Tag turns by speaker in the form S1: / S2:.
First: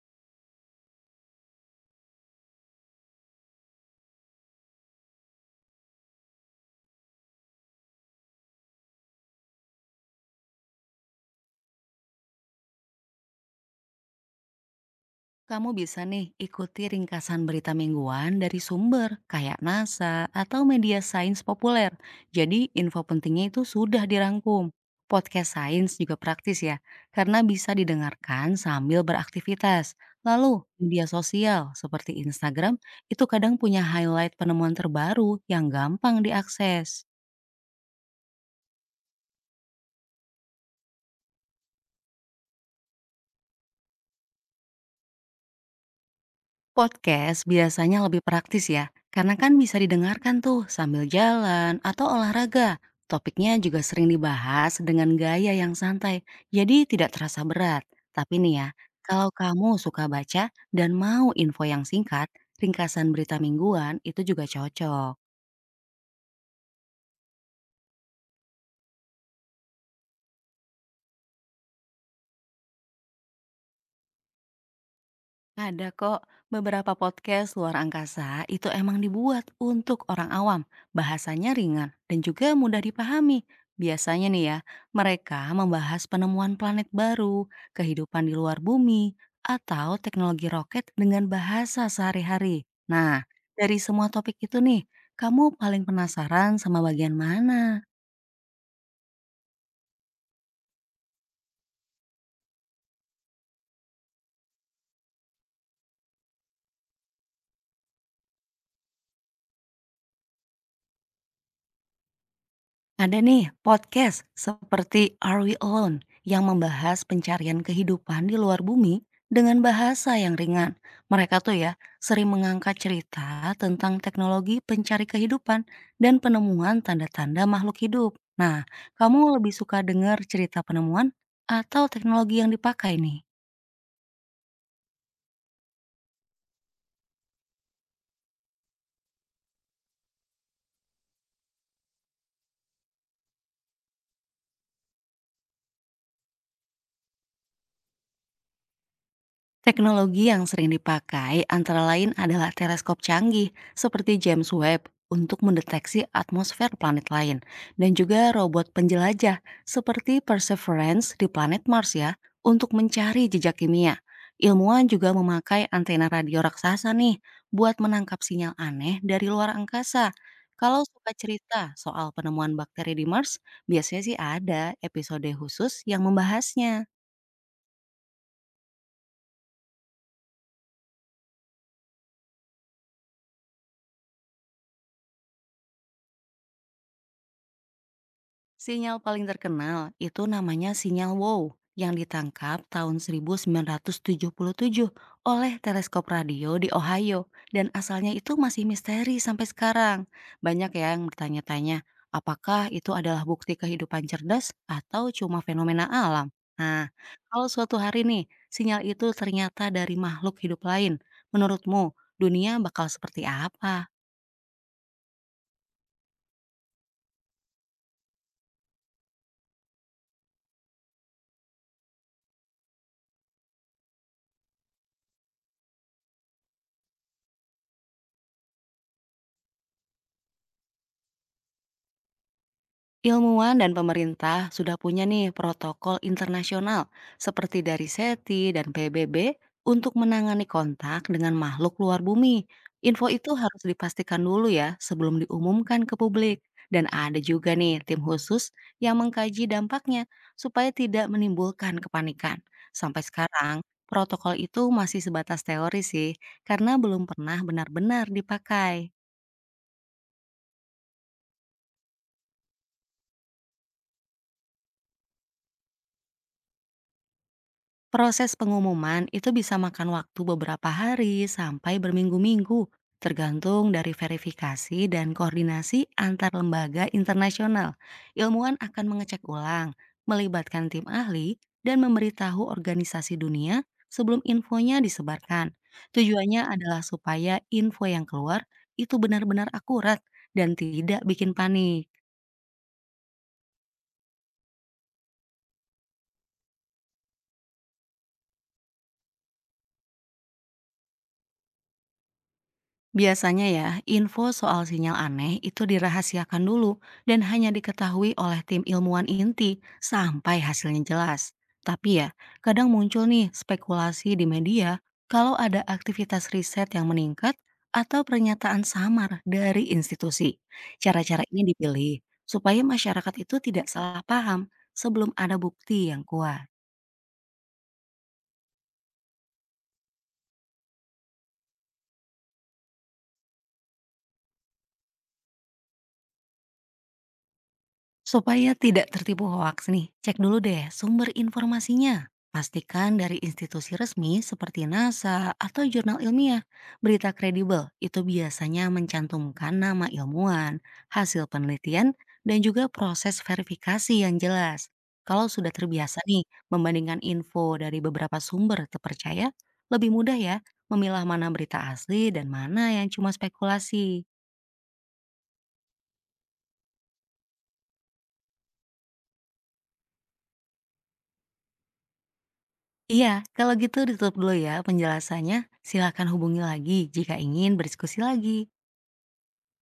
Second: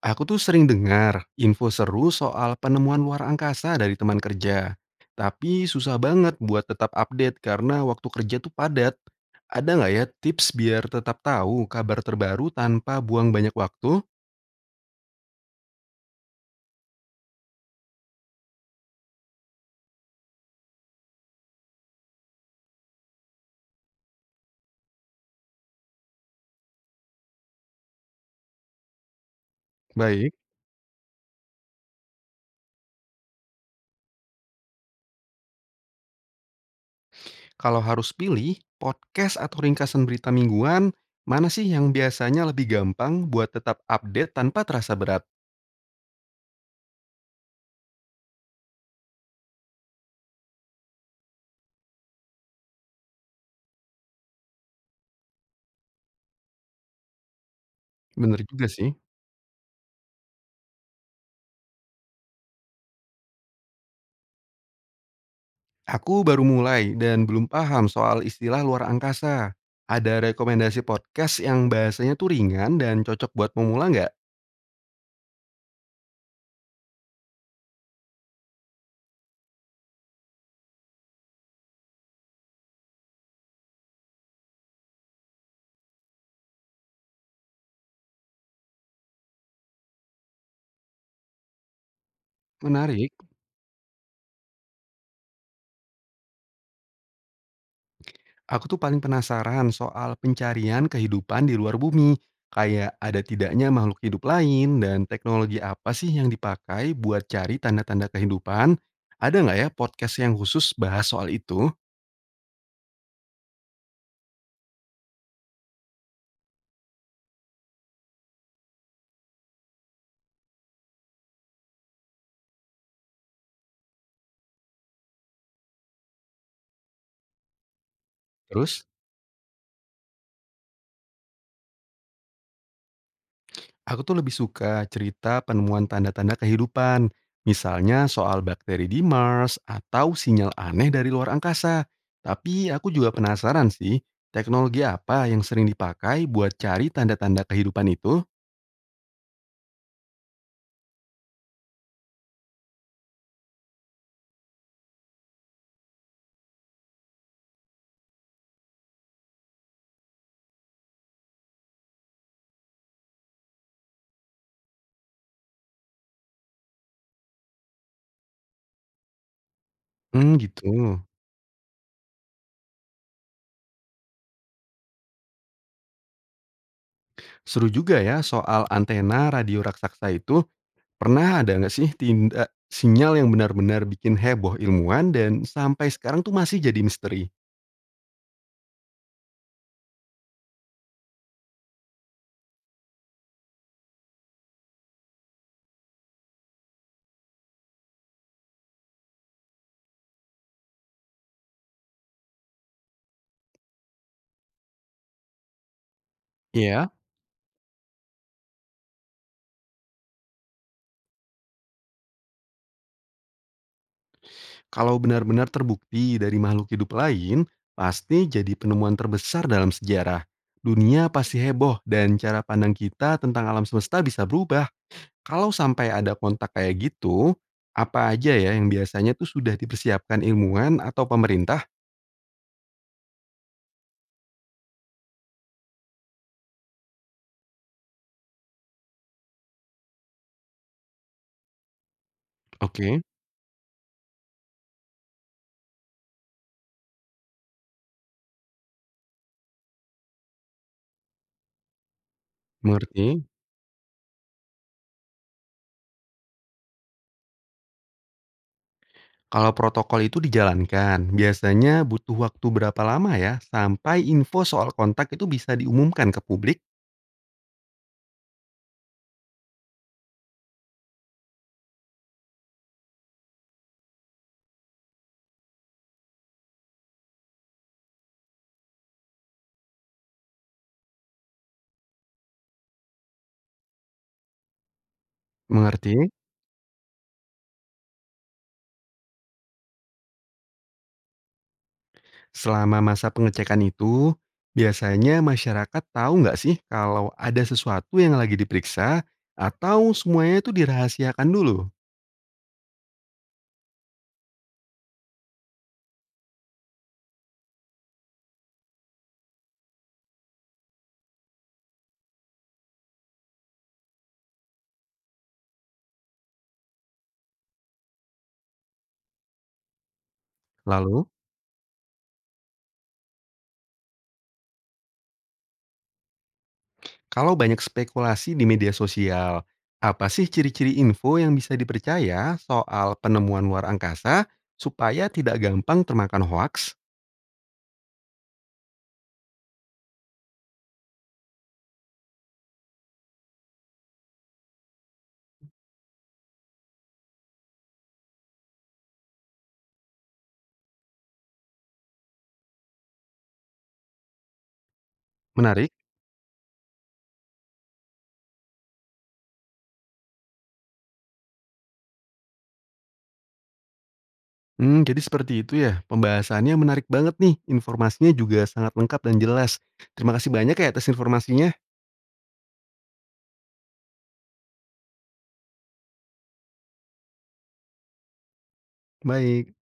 S1: Aku tuh sering dengar info seru soal penemuan luar angkasa dari teman kerja. Tapi susah banget buat tetap update karena waktu kerja tuh padat. Ada nggak ya tips biar tetap tahu kabar terbaru tanpa buang banyak waktu?
S2: Kamu bisa nih ikuti ringkasan berita mingguan dari sumber kayak NASA atau media sains populer. Jadi info pentingnya itu sudah dirangkum. Podcast sains juga praktis ya, karena bisa didengarkan sambil beraktivitas.
S1: Baik,
S2: Lalu media sosial seperti Instagram itu kadang punya highlight penemuan terbaru yang gampang diakses.
S1: kalau harus pilih podcast atau ringkasan berita mingguan, mana sih yang biasanya lebih gampang buat tetap update tanpa terasa berat?
S2: Podcast biasanya lebih praktis ya, karena kan bisa didengarkan tuh sambil jalan atau olahraga. Topiknya juga sering dibahas dengan gaya yang santai, jadi tidak terasa berat. Tapi
S1: Bener
S2: nih
S1: juga
S2: ya,
S1: sih.
S2: kalau kamu suka baca dan mau info yang singkat, ringkasan berita mingguan itu juga cocok.
S1: Aku baru mulai dan belum paham soal istilah luar angkasa. Ada rekomendasi podcast yang bahasanya tuh ringan dan cocok buat pemula nggak?
S2: Ada kok, beberapa podcast luar angkasa itu emang dibuat untuk orang awam. Bahasanya ringan dan juga mudah dipahami. Biasanya nih ya, mereka membahas penemuan planet baru, kehidupan di luar bumi, atau teknologi roket dengan bahasa sehari-hari.
S1: Menarik.
S2: Nah, dari semua topik itu nih, kamu paling penasaran sama bagian mana?
S1: Aku tuh paling penasaran soal pencarian kehidupan di luar bumi. Kayak ada tidaknya makhluk hidup lain dan teknologi apa sih yang dipakai buat cari tanda-tanda kehidupan? Ada nggak ya podcast yang khusus bahas soal itu?
S2: Ada nih podcast seperti Are We Alone yang membahas pencarian kehidupan di luar bumi dengan bahasa yang ringan. Mereka tuh ya sering mengangkat cerita tentang teknologi pencari kehidupan dan penemuan tanda-tanda makhluk hidup. Nah,
S1: Terus?
S2: kamu lebih suka dengar cerita penemuan atau teknologi yang dipakai nih?
S1: Aku tuh lebih suka cerita penemuan tanda-tanda kehidupan, misalnya soal bakteri di Mars atau sinyal aneh dari luar angkasa. Tapi aku juga penasaran sih, teknologi apa yang sering dipakai buat cari tanda-tanda kehidupan itu?
S2: Teknologi yang sering dipakai antara lain adalah teleskop canggih seperti James Webb untuk mendeteksi atmosfer planet lain dan juga robot penjelajah seperti Perseverance di planet Mars ya untuk mencari jejak kimia. Ilmuwan juga memakai antena radio raksasa nih buat menangkap sinyal aneh dari luar angkasa.
S1: Hmm, gitu.
S2: Kalau suka cerita soal penemuan bakteri di Mars, biasanya sih ada episode khusus yang membahasnya.
S1: Seru juga ya soal antena radio raksasa itu. Pernah ada nggak sih tindak sinyal yang benar-benar bikin heboh ilmuwan dan sampai sekarang tuh masih jadi misteri?
S2: Sinyal paling terkenal itu namanya sinyal WOW yang ditangkap tahun 1977 oleh teleskop radio di Ohio dan asalnya itu masih misteri sampai sekarang. Banyak ya yang bertanya-tanya, apakah itu adalah bukti kehidupan cerdas atau cuma fenomena alam? Nah,
S1: Iya.
S2: kalau suatu hari nih sinyal itu ternyata dari makhluk hidup lain, menurutmu dunia bakal seperti apa?
S1: Kalau benar-benar terbukti dari makhluk hidup lain, pasti jadi penemuan terbesar dalam sejarah. Dunia pasti heboh dan cara pandang kita tentang alam semesta bisa berubah. Kalau sampai ada kontak kayak gitu, apa aja ya yang biasanya tuh sudah dipersiapkan ilmuwan atau pemerintah?
S2: Ilmuwan dan pemerintah sudah punya nih protokol internasional seperti dari SETI dan PBB untuk menangani kontak dengan makhluk luar bumi.
S1: Oke.
S2: Info itu harus dipastikan dulu ya sebelum diumumkan ke publik. Dan ada juga nih tim khusus yang mengkaji dampaknya supaya tidak menimbulkan kepanikan. Sampai
S1: Mengerti?
S2: sekarang, protokol itu masih sebatas teori sih karena belum pernah benar-benar dipakai.
S1: Kalau protokol itu dijalankan, biasanya butuh waktu berapa lama ya sampai info soal kontak itu bisa diumumkan ke publik?
S2: Proses pengumuman itu bisa makan waktu beberapa hari sampai berminggu-minggu, tergantung dari verifikasi dan koordinasi antar lembaga internasional. Ilmuwan akan mengecek ulang, melibatkan tim ahli, dan memberitahu organisasi dunia sebelum infonya disebarkan.
S1: Mengerti?
S2: Tujuannya adalah supaya info yang keluar itu benar-benar akurat dan tidak bikin panik.
S1: Selama masa pengecekan itu, biasanya masyarakat tahu nggak sih kalau ada sesuatu yang lagi diperiksa atau semuanya itu dirahasiakan dulu?
S2: Biasanya ya, info soal sinyal aneh itu dirahasiakan dulu dan hanya diketahui oleh tim ilmuwan inti sampai hasilnya jelas. Tapi ya, kadang muncul nih spekulasi di media kalau ada aktivitas riset yang meningkat atau pernyataan samar dari institusi.
S1: Lalu,
S2: Cara-cara ini dipilih supaya masyarakat itu tidak salah paham sebelum ada bukti yang kuat.
S1: kalau banyak spekulasi di media sosial, apa sih ciri-ciri info yang bisa dipercaya soal penemuan luar angkasa supaya tidak gampang termakan hoaks?
S2: Supaya tidak tertipu hoaks nih, cek dulu deh sumber informasinya. Pastikan dari institusi resmi seperti NASA atau jurnal ilmiah. Berita kredibel itu biasanya mencantumkan nama ilmuwan, hasil penelitian, dan juga proses verifikasi yang jelas. Kalau sudah
S1: Menarik.
S2: terbiasa nih membandingkan info dari beberapa sumber terpercaya, lebih mudah ya memilah mana berita asli dan mana yang cuma spekulasi.
S1: Hmm, jadi seperti itu ya. Pembahasannya menarik banget nih. Informasinya juga sangat lengkap dan jelas. Terima kasih banyak ya atas informasinya.
S2: Iya, kalau gitu ditutup dulu ya penjelasannya. Silakan hubungi lagi jika ingin berdiskusi lagi.
S1: Baik.